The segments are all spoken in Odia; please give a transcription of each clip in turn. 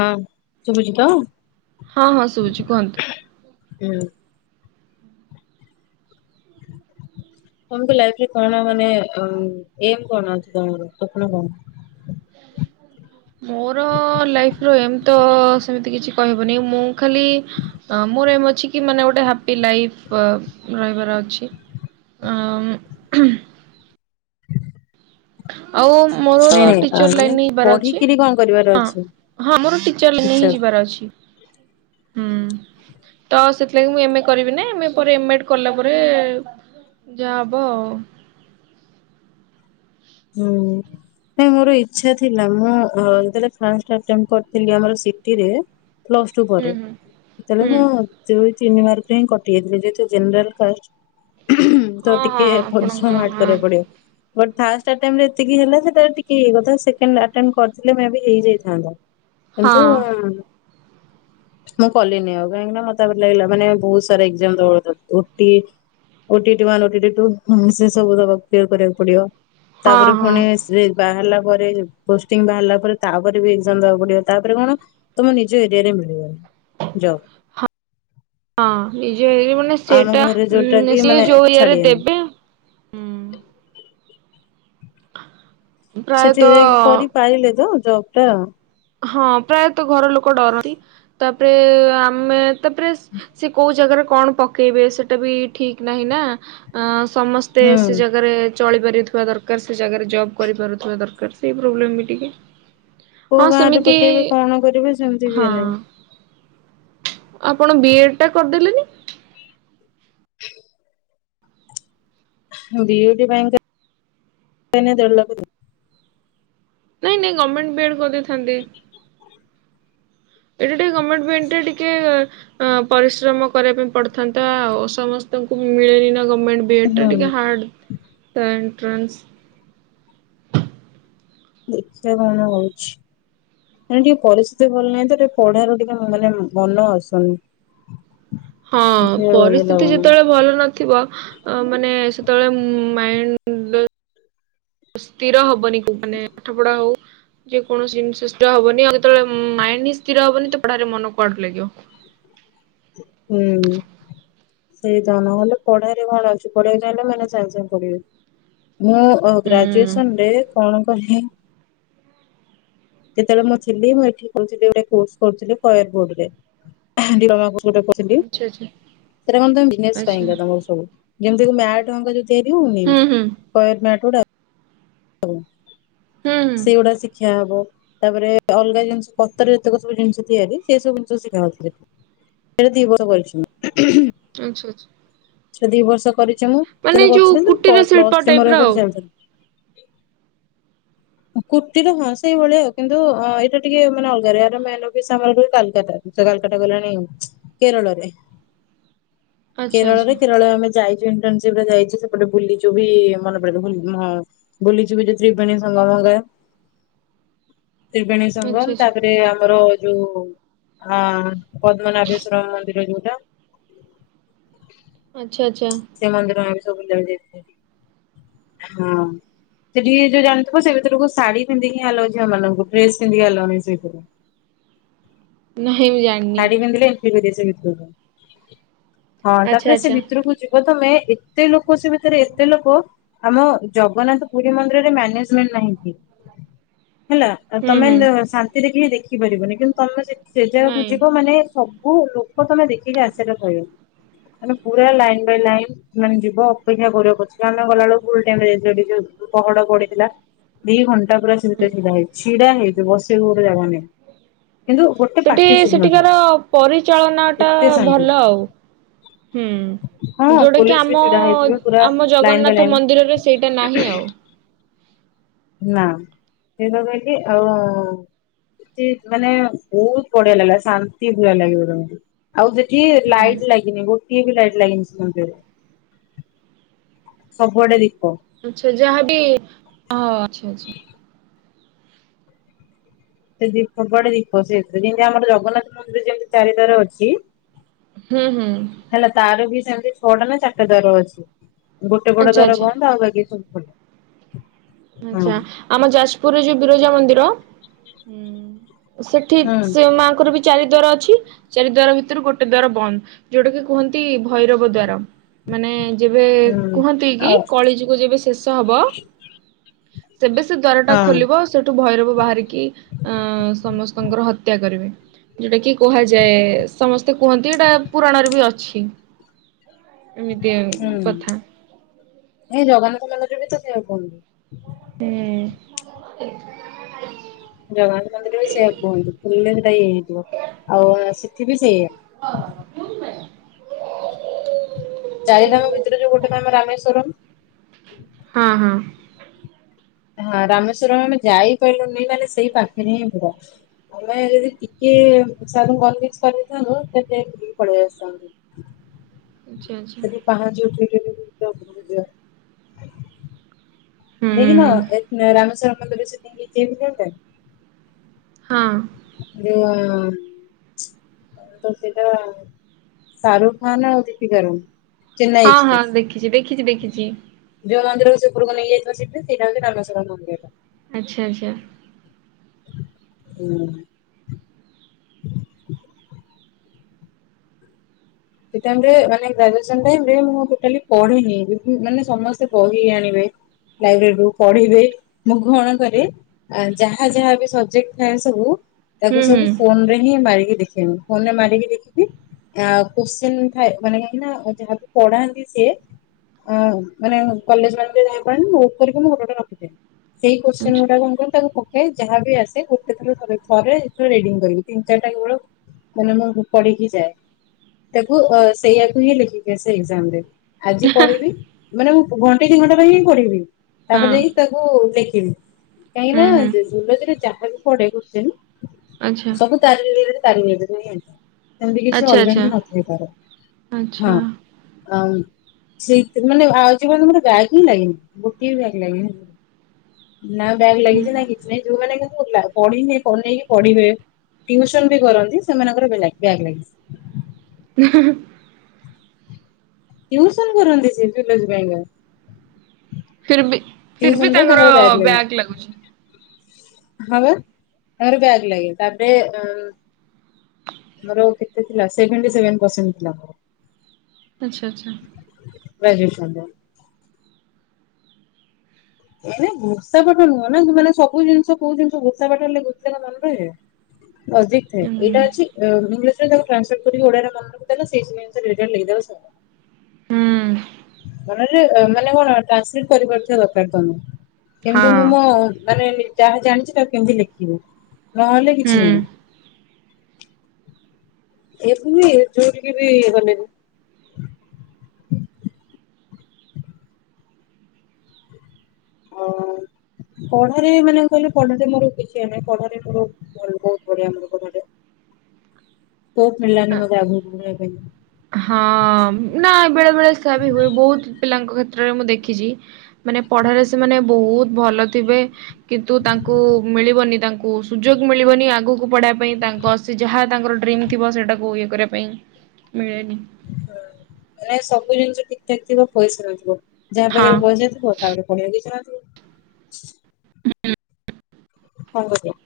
ହଁ । ଶୁଭୁଚି ତ। ହଁ, ହଁ। ଶୁଭଛି କୁହନ୍ତୁ। ହୁଁ। [inaudible] ତମକୁ ଲାଇଫରେ କଣ, ମାନେ ଏମ କଣ ଅଛି ତମର ସ୍ୱପ୍ନ କଣ? [unintelligible] ମୋର, ଲାଇଫ ର ଏମ ତ, ସେମିତି କିଛି କହିହବନି ମୁଁ ଖାଲି, ମୋର ଏମ ଅଛି କି, ମାନେ ଗୋଟେ ହାପି ଲାଇ ରହିବାର ଅଛି। ଅମ ହୂମ। ଆଉ ମୋର ନାଇଁ ନାଇଁ ଟିଚର ମାନେ ଲାଇନ ଯିବାର ଅଛି, ପଢିକିରି କଣ କରିବାର ହଁ। ଅଛି ହଁ ମୋର ଟିଚର ଲାଇନହିଁ, ଫ୍ୟୁଚର? ଯିବାର ଅଛି। ହୁଁ। [inaudible] ତ, ସେଥିଲାଗି ମୁଁ ଏମଏ କରିବି ନାଇଁ । ଏମେ ପରେ ଏମ ଏଡ୍ କଲା ପରେ ଯାହା ହବ ଆଉ। ହୁଁଉଁ, ହୁଁ ମୋର ଇଛା ଥିଲା। ମୁଁ ଯେତେ ବେଳେ ଫାର୍ଷ୍ଟ ଅଟେମ୍ପ କରିଥିଲି ଆମର ସିଟିରେ ପ୍ଲସ୍ ଟୁ ହୁଁ ପରେ, ହୁଁ ସେତେଳେ ହୁଁ। ମୁଁ ତିନି ମାର୍କରେ ହିଁ କଟିଯାଇଥିଲି, ଯେହତୁ ଜେନେରାଲ କାଷ୍ଟ ତ ହଁ ହଁ ଟିକେ ପରିଶ୍ରମ ଆପଣଙ୍କର ହାର୍ଟ ହଁ କରିବାକୁ ପଡିବ। ବଟ ଫାଷ୍ଟ ଅଟେମଟ ଏତିକି ହେଲା, ସେଟିକେ ଇଏ କଥା। ସେକେଣ୍ଡ ଆଟେମଟ କରିଥିଲେ ମେ ବି ହେଇଯାଇଥାନ୍ତା। ହଁ କିନ୍ତୁ ମୁଁ କଲିନି ଆଉ, କାହିଁକି ନା ମତେ ତା ପରେ ଲାଗିଲା ମାନେ ବହୁତ ସାରା ଏକ୍ସାମ ଦବା। ଓଟି ଓ ଟି ଇ ଟି ଭଲକି ଦେଇଦବୁ ସେ ସବୁ ଦେବାକୁ କ୍ଳିଅର କରିବାକୁ ପଡିବ। ହଁ ତାପରେ ହଁ ପୁଣି ସେଇ ବାହାରିଲା ପରେ ପୋଷ୍ଟିଂ ବାହାରିଲା ପରେ, ତାପରେ ବି ଏଜାମ ଦବାକୁ ପଡିବ। ତାପରେ କଣ ତମ ନିଜ ଏରିଆ ରେ ମିଳିବନି। ଜବ୍ ହଁ। ମାନେ ଆମ ସେଟା, ଘରେ ଯୋଉଟା କି ସିଏ ମାନେ ଯୋଉ ଏରିଆରେ ଛାଡିବେନି। ଦେବେ, ହୁଁ । [inaudible] ସେଠି ଯାଇକି କରିପାରିଲେ ତ, ଜବ ଟା। ହଁ ପ୍ରାୟତଃ ଘର ଲୋକ ଡରନ୍ତି। ତାପରେ ଆମେ ତାପରେ, ସେ କୋଉ ଜାଗାରେ କଣ ପକେଇବେ, ସେଟା ବି ଠିକ ନାହିଁ ନା। ସମସ୍ତେ ସେ ହୁଁ। ଜାଗାରେ ଚଳି ପାରୁଥିବା ଦରକାର ସେ ଜାଗାରେ ଜବ କରିପାରୁଥିବା ଦରକାର ସେଇ ପ୍ରୋବଲେ ବି ଟିକେ କୋଉ ହଁ ଗାଁ ରେ ସେମିତି ପକେଇବେ କଣ କରିବେ ସେମିତି ବି ହଁଅଁ ହେଲାଣି। ଆପଣ ବି ଏଡ ଟା କରିଦେଲେନି? ବି ଇ ବି ପାଇଁତ ଲକ୍ଷେ ନାଁ ଦେଢ଼ଲକ୍ଷ ଦେ ନାଇଁ ନାଇଁ ଗଭର୍ଣମେଣ୍ଟ ବିଡ କରିଦେଇଥାନ୍ତି ଏଇଟା ଟିକେ ଗଭର୍ଣ୍ମେଣ୍ଟ ରେ ଟିକେ ଅ ପରିଶ୍ରମ କରିବା ପାଇଁ ପଡିଥାନ୍ତା ଆଉ ସମସ୍ତଙ୍କୁ ମିଳିନି ନ ହୁଁ [unintelligible] ଦେଖିବା କଣ ହଉଛି? ଆଜ୍ଞା ପରିସ୍ଥିତି ଭଲ ନାହିଁ ତ ଟିକେ ପଢାରେ ଟିକେ ମାନେ ମନ ଆସୁନି ହଁ ଯୋଉ ଇଏ ପରିସ୍ଥିତି ଲାଗୁନି ଯେତେବେଳେ ଭଲ ନଥିବ ମାନେ ସେତେ ସେତେବେଳେ ମାଇଣ୍ଡ ସ୍ଥିର ହବନି ମାନେ ପାଠ ପଢା ହଉ ଯେକୌଣସି ଜିନିଷ ସ୍ଥିର ହବନି ଆଉଯେବେଳେ ମାଇଣ୍ଡ ହିଁ ସ୍ଥିର ହବନି ତ ପଢାରେ ମନ କୁଆଡୁ ଲାଗିବ। ହୁଁ। ସେଇଟା ନହଲେ ପଢେଇରେ କଣ ଅଛି ପଢିବାକୁ ଚାହିଁଲେ ମୁଁ ଏଇନା ସାଙ୍ଗେ ସାଙ୍ଗେ ପଢ଼ିବି। ମୁଁ ଉଁ ହୁଁ ଗ୍ରାଜୁଏସନ ରେ କଣ କଲି ଯେତେବେଳେ ମୁଁ ଥିଲି ମୁଁ ଏଠି କରୁଥିଲି ଗୋଟେ କୋର୍ସ କରୁଥିଲି କୟାର ବୋର୍ଡ ରେ [unintelligible] ସେଠୀ ସେଠୀ ଆଚ୍ଛା ଆଚ୍ଛା କଣ ତମେ ବିଜନେସ ଆଚ୍ଛା ପାଇଁକା ତମର ସବୁ ଯେମିତି ମ୍ୟାଟ ହେଙ୍କା ଡ଼େରିହଉନି ହୁଁ ହୁଁ [unintelligible] ମ୍ୟାଟ ଗୁଡା ହଉ ହୁଁ ହୁଁ ସେଗୁଡା ଶିକ୍ଷା ହବ ତାପରେ ଅଲଗା ଜିନିଷ ପତର ଯେତକ ସବୁ ଜିନିଷ ତିଆରି ସେ ସବୁ ଜିନିଷ ଶିଖାଯାଉଥିଲା। ଦି [unintelligible] ଆଚ୍ଛା ଆଚ୍ଛା ସେ ଦି ବର୍ଷ କରିଚି ମୁଁ ମାନେ ଯେବେଳେ ଯୋଉ କରିଥିଲି ପ୍ଲ କୁଟୀର ଶିଳ୍ପ ପ୍ଲସ ଥ୍ରୀ ଟାଇପ ମୋର ର ଆଉ ଏପଟେ ଚାଲିଥିଲା [unintelligible] କୁଟୀର ହଁ ସେଇ ଭଳିଆ କିନ୍ତୁ ଏଇଟା ଟିକେ ମାନେ ଅଲଗରେ ୟାର ମେନ ଅଫିସ ଆମର ଏଠି କଲକାତା ସେ କାଲକାଟା ଗଲେଣି କେରଳରେ ଆଚ୍ଛା କେରଳରେ ଆଚ୍ଛା କେରଳରେ ଆମେ ଯାଇଚୁ ଇଣ୍ଟେରଣସିପ ରେ ଯାଇଚୁ ସେପଟେ ବୁଲିଚୁ ବି ମନେ ପଡିବ ବୁଲ ହଁ ବୁଲିଚୁବି ଯୋଉ ତ୍ରିବେଣୀ [unintelligible] ତ୍ରିବେଣୀ ସଙ୍ଗମ ତାପରେ ଆମର ଯୋଉ ଆ ପଦ୍ମନାଭେଶ୍ଵର ମନ୍ଦିର ଯୋଉଟା [unintelligible] ସେ ମନ୍ଦିର ଆମେ ସବୁ ବୁଲିବାକୁ ଯାଇଥିଲୁ ହଁ। ସେଠି ଯୋଉ ଜାଣିଥିବ ସେ ଭିତରେକୁ ଶାଢୀ ପିନ୍ଧିକି ଆଲାଉ ଝିଅ ମାନଙ୍କୁ ଡ୍ରେସ ପିନ୍ଧିକି ଆଲାଉ ନାହିଁ ସେଭିତରକୁ। [unintelligible] ନାହିଁ ମୁଁ ଜାଣିନି। ଟିଭି ରେ ସେମିତି କହୁଥିଲା ହଁ ଆଚ୍ଛା ତାପରେ ସେ ଆଚ୍ଛା ଭିତରକୁ ଯିବୁ ପ୍ରଥମେ ଏତେ ଲୋକ ସେ ଭିତରେ ଏତେ ଲୋକ ଆମ ଜଗନ୍ନାଥ ପୁରୀ ମନ୍ଦିରରେ ମ୍ୟାନେଜମେଣ୍ଟ ନାହିଁ। ଆଜ୍ଞା। ହେଲା ହୁଁ ତମେ ହୁଁ ନ ଶାନ୍ତିରେ କେହି ଦେଖିପାରିବନି। କିନ୍ତୁ ତମେ ସେ ଜାଗାକୁ ନାଇଁ ଯିବ ମାନେ ସବୁ କଉ ଲୋକ ତମେ ଦେଖିକି ଆସିଲ କହିବ ମାନେ ପୁରା ଲାଇନ ଲାଇନ ମାନେ ଯିବ ଅପେକ୍ଷା କରିବା ପଛକେ ଆମେ ଗଲାବେଳକୁ ଟାଇମ୍ ହେଇଯାଇଥିଲା ପହଡ଼ ପଡି ଥିଲା ଦି ଘଣ୍ଟା ପୁରା ସେ ଭିତରେ ଛିଡା ହେଇଛି ଛିଡା ହେଇଛି ବସିବାକୁ କଉଠି ଜାଗା ନାହିଁ। କିନ୍ତୁ ଗୋଟେ ସେଠି ପାଟି ଶୁଭୁନଥିଲା ସେଠିକାର ପରିଚାଳନା ଟା ଏତେ ଶାନ୍ତି ଭଲ ଆଉ। ହୁଁ ହଁ ଯୋଉଟା କି ପୋଲିସ ବି ଆମ ଛିଡା ଅ ହେଇଥିବେ ପୁରା ଆମ ଲାଇନ ବାଇ ଜଗନ୍ନାଥ ଲାଇନ ମନ୍ଦିରରେ ସେଇଟା ନାହିଁ ଆଉ। ନା ସେଇଟା କହିଲି ଆଉ ସେଠି ମାନେ ବହୁତ ବଢିଆ ଲାଗିଲା ଶାନ୍ତି ପୁରା ଲାଗିବ ତମକୁ। ଆଉ ସେଠି ହୁଁ ଲାଇଟ ଲାଗିନି ଗୋଟିଏ ବି ଲାଇଟ ଲାଗିନି ସେ ମନ୍ଦିରେ ସବୁଆଡେ ଦୀପ ଆଚ୍ଛା ଯାହାବି ଅ ଆଚ୍ଛା ଆଚ୍ଛା। ସେ ଦୀପ ବଡେ ଦୀପ ସେଥିରେ ଯେମତି ଆମର ଜଗନ୍ନାଥ ମନ୍ଦିର ଯେମିତି ଚାରି ଦ୍ଵାର ଅଛି ହୁଁ ହୁଁ ହେଲା ତାର ବି ସେମିତି ଛଅଟା ନା ଚାରିଟା ଦ୍ୱାର ଅଛି। ଗୋଟେ ପଟ ଆଚ୍ଛା ଦ୍ୱାର ଆଚ୍ଛା ବନ୍ଦ ଆଉ ବାକି ସବୁ ଖୋଲା। ହଁ ଆଛା ଆମ ଯାଜପୁରରେ ଯୋଉ ବିରଜା ମନ୍ଦିର ସେଠି ହୁଁ ସେ ମାଆଙ୍କର ବି ଚାରି ଦ୍ଵାର ଅଛି ଚାରି ଦ୍ଵାର ଭିତରୁ ଗୋଟେ ଦ୍ଵାର ବନ୍ଦ ଯୋଉଟା କି କୁହନ୍ତି ଭୈରବ ଦ୍ଵାର। ମାନେ ଯେବେ ହୁଁ କୁହନ୍ତି କି ଆଉ କଳି ଯୁଗ ଯେବେ ଶେଷ ହବ ସେବେ ସେ ଦ୍ଵାରଟା ହଁ ଖୋଲିବ ସେଠୁ ଭୈରବ ବାହାରିକି ଅ ସମସ୍ତଙ୍କର ହତ୍ୟା କରିବେ। ଯୋଉଟା କି କୁହାଯାଏ ସମସ୍ତେ କୁହନ୍ତି ଏଇଟା ପୁରାଣରେ ବି ଅଛି। ଏମିତି କଥା। ଏଇ ଜଗନ୍ନାଥ ମନ୍ଦିରରେ ବି ତ ସେଇୟା କୁହନ୍ତି। ହୁଁ । ଜଗନ୍ନାଥ ମନ୍ଦିର ବି ସେଇଆ କୁହନ୍ତୁ ଫୁଲରେଟାଇ ହେଇଥିବ ଆଉ ସେଠି ବି ସେଇଆ। ଚାରି ଧାମ ଭିତରେ ଯୋଉ ଗୋଟେ ଧାମ ରାମେଶ୍ଵରମ। ହଁ ହଁ। ହଁ ରାମେଶ୍ଵରମ ଆମେ ଯାଇ ପରିଲୁନି ମାନେ ସେଇ ପାଖରେ ହିଁ ପୁରା ଆମେ ଯଦି ଟିକେ ଟିକେ ସାର୍ ଙ୍କୁ କନଭିନ୍ସ କରି ଦେଇଥାନ୍ତୁ ଦେନ୍ ଯାଇକି ବୁଲିକି ପଳେଇ ଆସି ଥାଆନ୍ତୁ। ଆଚ୍ଛା ଆଚ୍ଛା ସେଠି ପାହଚ ଉଠିକି ପୁରା ଉପରକୁ ଯାଉ। ହୁଁ ଦେଖିନ ଏ ରାମେଶ୍ଵର ମନ୍ଦିର ସେଠି [unintelligible] ହଁ। ଏ ଅ ତ ସେଇଟା ଶାହାରୁଖ ଖାନ ଆଉ ଦିପିକାର । ହଁ ହଁ ଦେଖିଛି ଦେଖିଛି ଦେଖିଛି। ଯୋଉ ମନ୍ଦିରର ସେ ଉପରକୁ ନେଇକି ଯାଇଥିଲା ସେଇଠି ସେଇଟା ହଉଛି ରାମେଶ୍ୱର ମନ୍ଦିରଟା। ଆଚ୍ଛା ଆଚ୍ଛା। ହୁଁ। ହ। ସେଇ ଟାଇମ ରେ ମାନେ ଗ୍ରାଜୁଏସନ ଟାଇମ୍ ରେ ମୁଁ ଟୋଟାଲି ପଢିନି ମାନେ ବିଲ ସମସ୍ତେ ବହି ଆଣିବେ। ଲାଇବ୍ରେରୀରୁୁ ପଢିବେ ମୁଁ କଣ କରେ ଯାହା ଯାହା ବି ସବଜେକ୍ଟ ଥାଏ ସବୁ ହୁଁ ତାକୁ ହୁଁ ସବୁ ଫୋନ ରେ ହିଁ ମାରିକି ଦେଖେଇନି ଫୋନରେ ମାରିକି ଦେଖିକି ଆ କୋଞ୍ଚିଁନ ଥାଏ ମାନେ କାହିଁକିନା ଯାହାକୁ ପଢାନ୍ତି ସେ ଅ ମାନେ କଲେଜ ମାନେ ଯାଇ ପାରେନି ବୁକ୍ କରିକି ମୁଁ ଗୋଟେ ଗୋଟେ ରଖେ। ସେଇ କୋ୍ଚନ ଆଛା ଗୁଡାକ ମୁଁ କଣ କରେ ତାକୁ କପି ଯାହା ବି ଆସେ ଗୋଟେ ଥ ଥରେ ରିଡିଙ୍ଗ କରିବି ତିନି ଚାରିଟା କେବଳ ମାନେ ମୁଁ ପଢ଼ିକି ଯାଏ। ତାକୁ ସେଇଆକୁ ହିଁ ଲେଖିକି ସେ ଏଜାମରେ ଆଜି ପଢିବି ମାନେ ମୁଁ ଘଣ୍ଟେ ଦି ଘଣ୍ଟା ପାଇଁ ହିଁ ପଢିବି ହଁ ତାପରେ ଯାଇକି ତାକୁ ଲେଖିବି। କାହିଁକି ହୁଁ ନା ହୁଁ ଯୁ ଯୁଲୋଜି ରେ ଯାହା ବି ପଡ଼େ କ୍ୱେଷ୍ଟିନ୍ ଆଚ୍ଛା ପଡେ ସବୁ ତାରି ରି ତାହାରି ରିଲେଟେଟ୍ ହିଁ ମୁଁ ଜାଣିଛି। ଆଚ୍ଛା ଆଚ୍ଛା ଆଚ୍ଛା ଆମ୍। ସେଇଥି ମାନେ ଆଉ ଯୋଉ ମୋ ବ୍ୟାଗ୍ ହିଁ ଲାଗେନି ଗୋଟେ ବ୍ୟାଗ ଲାଗେ ନା ବ୍ୟାଗ୍ ଲାଗିଛି ନା କିଛି ନାଇଁ ଯୋଉମାନେ କିନ୍ତୁ ପଢିନେ ବନେଇକି ପଢିବେ ଟିଉସନ ବି କରନ୍ତି ସେମାନଙ୍କର ବେ ବ୍ୟାଗ ଲାଗେ। ହେଁ ହେଁ। ଟିଉସନ କରନ୍ତି ସେ ଜୁଲୋଜି ପାଇଁ କା। ଫିର୍ ବି ଏ ଫିର୍ ବି ସୁନ୍ଦର ତାଙ୍କର ବ୍ୟାଗ୍ ଲାଗେ। ବ୍ୟାକ୍ ଲାଗୁଛି। ହ ବା ତାଙ୍କର ବ୍ୟାଗ ଲାଗେ ତାପରେ ଅ ମୋର କେତେ ଥିଲା ସିଭେଣ୍ଟି ସେଭେନ ପର୍ସେଣ୍ଟ ଥିଲା। ଆଚ୍ଛା ଆଚ୍ଛା। ଗ୍ରାଜୁଏସନ ର। ଏ ଘୋଷା ପାଠ ନୁହଁ ନା ମାନେ ସବୁ ଜିନିଷ କୋଉ ଜିନିଷ ଘୋଷା ପାଠ ହେଲେ ଘୋଷିଦେଲେ ମନେରହେ। ଲଜିକ ଥାଏ ହୁଁ ହଁ ଏଇଟା ଅଛି ଅ ଇଙ୍ଗ ଟ୍ରାନ୍ସଲେଟ କରି ଓଡ଼ିଆରେ ମନେରଖି ଦେଲ ସେଇଟା ଲେଖି ଦବ ସରିଲା। ହୁଁ। ମ ମାନେ କଣ ଟ୍ରାନ୍ସଲେଟ କରିପାରୁଥିବା ଦରକାର ତମେ। କେମିତି ମୁଁ ମୋ ମାନେ ଯାହା ଜାଣିଛି ତାକୁ କେମିତି ଲେଖିବି। ନହେଲେ କିଛି ନାହିଁ। ଏଇ ଠୁବି ଯୋଉଠିକି ଗଲେ ବି। ହଉ। ପଢାରେ ମାନେ କହିଲେ ପଢାରେ ମୋର କିଛି ଇଏ ନାହିଁ ପଢାରେ ମୋର ବହୁତ ବଢିଆ ମୋର ପଢାରେ। ହୋପ୍ ମିଳିଲାନି ମୋତେ ଆଗକୁ ବଢିବା ପାଇଁ। ହଁ ନା ବେଳେ ବେଳେ ସେଆ ବି ହୁଏ ବହୁତ ପିଲାଙ୍କ କ୍ଷେତ୍ର ମୁଁ ଦେଖିଛି ମାନେ ପଢାରେ ସେମାନେ ବହୁତ ଭଲ ଥିବେ କିନ୍ତୁ ତାଙ୍କୁ ମିଳିବନି ତାଙ୍କୁ ସୁଯୋଗ ମିଳିବନି। ଆଗକୁ ପଢିବା ପାଇଁ ତାଙ୍କ ସେ ଯାହା ତାଙ୍କର ଡ୍ରିମ୍ ଥିବ ସେଇଟାକୁ ଇଏ କରିବା ପାଇଁ। ମିଳେନି ହଁ ମାନେ ସବୁ ଜିନିଷ ଠିକ୍ ଠାକ୍ ଥିବ ପଇସା ନଥିବ। ଯାହା ହଁ। ପାଖରେ ପଇସା ଥିବ ତାପରେ ପଢିବାକୁ ଇଚ୍ଛା ନଥିବ। ହୁ ହୁ। ହଳଦିଆ।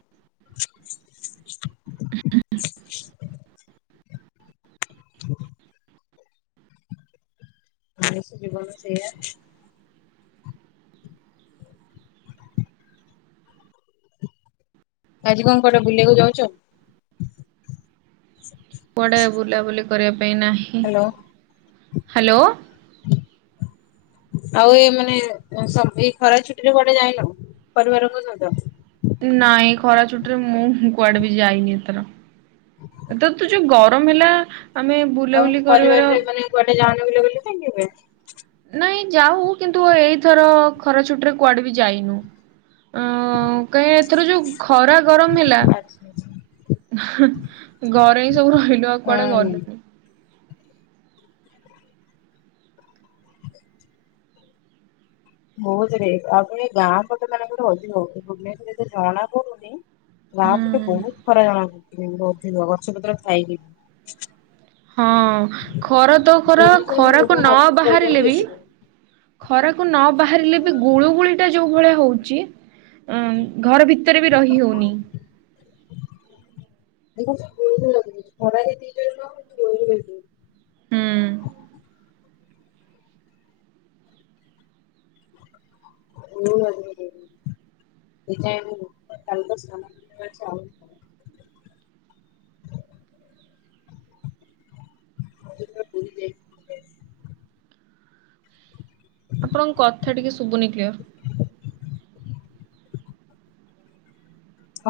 [inaudible] ଆ ସେ ଜୀବନ ସେଇଆ। ଆଜି କଣ କୁଆଡେ ବୁଲିବାକୁ ଯାଉଚ। କୁଆଡେ ବୁଲାବୁଲି କରିବା ପାଇଁ ନାହିଁ ହ୍ୟାଲୋ ହାଲୋ। [inaudible] ଆଉ ଏ ମାନେ ସଭିଏଁ ଖରା ଛୁଟିରେ କୁଆଡେ ଯାଇନ ପରିବାରଙ୍କ ସହିତ। ନାଇଁ ଖରା ଛୁଟିରେ ମୁଁ କୁଆଡେ ବି ଯାଇନି ଏଥର। ଏଥର ତ ଯୋଉ ଗରମ ଗରମ ହେଲା। ଆମେ ଆଉ ବୁଲାବୁଲି କରିବାର ପରିବାରରେ ମାନେ କୁଆଡେ ଯାଉନ ବୁଲାବୁଲି ପାଇଁ। ନାଇଁ ଯାଉ କିନ୍ତୁ ଏଇଥର ଖରା ଛୁଟି ରେ କୁଆଡେ ବି ଯାଇନୁ। ଅଁ କାଇଁ ଏଥର ଯୋଉ ଖରା ଗରମ ହେଲା। ଆଚ୍ଛା ଆଚ୍ଛା ଘରେ ହିଁ ସବୁ ରହିଲୁ ଆଉ କୁଆଡେ ହୁଁ। ଗଲୁଣି। ବହୁତରେ ଆଉ ଏ ଗାଁ ପଟ ମାନଙ୍କରେ ଅଧିକ ଭୁବନେଶ୍ଵରରେ ଏତେ ଜଣା ପଡୁନି। ଗାଁ ପଟେ ହୁଁ ବହୁତ ଖରା ଜଣାପଡୁଚି ଅଧିକ ଗଛପତ୍ର ଥାଇକିବି ହଁ ଖରା ତ ଖରା ଭୁବନେଶ୍ୱରରେ ମୋ ଖରାକୁ ଲୋକମାନେ ନ ଅଫିସରେ ବାହାରିଲେ ରହିଯାନ୍ତି ବି ଏସି ରେ। ଖରାକୁ ନ ବାହାରିଲେ ବି ଗୁଳୁ ଗୁଳି ଟା ଯୋଉ ଭଳିଆ ହଉଛି। ଉଁ ଘର ଭିତରେ ବି ରହି ହଁ ହଉନି। ଗୁଳୁ ଗୁଳି ଲାଗୁଛି। ଖରାରେ ହୁଁ [unintelligible] [inaudible] ମୁଁ [unintelligible] ଏ ଟାଇମ୍ ମୁଁ [unintelligible] [inaudible] ପୁରୀ ଯାଇଥିଲି। ଆପଣଙ୍କ କଥା ଟିକେ ଶୁବୁନି କ୍ଲିୟର।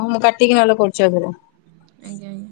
ହଁ ମୁଁ କାଟିକି ନହେଲେ କରୁଛି ଆଉ ଥରେ। ଆଜ୍ଞା ଆଜ୍ଞା।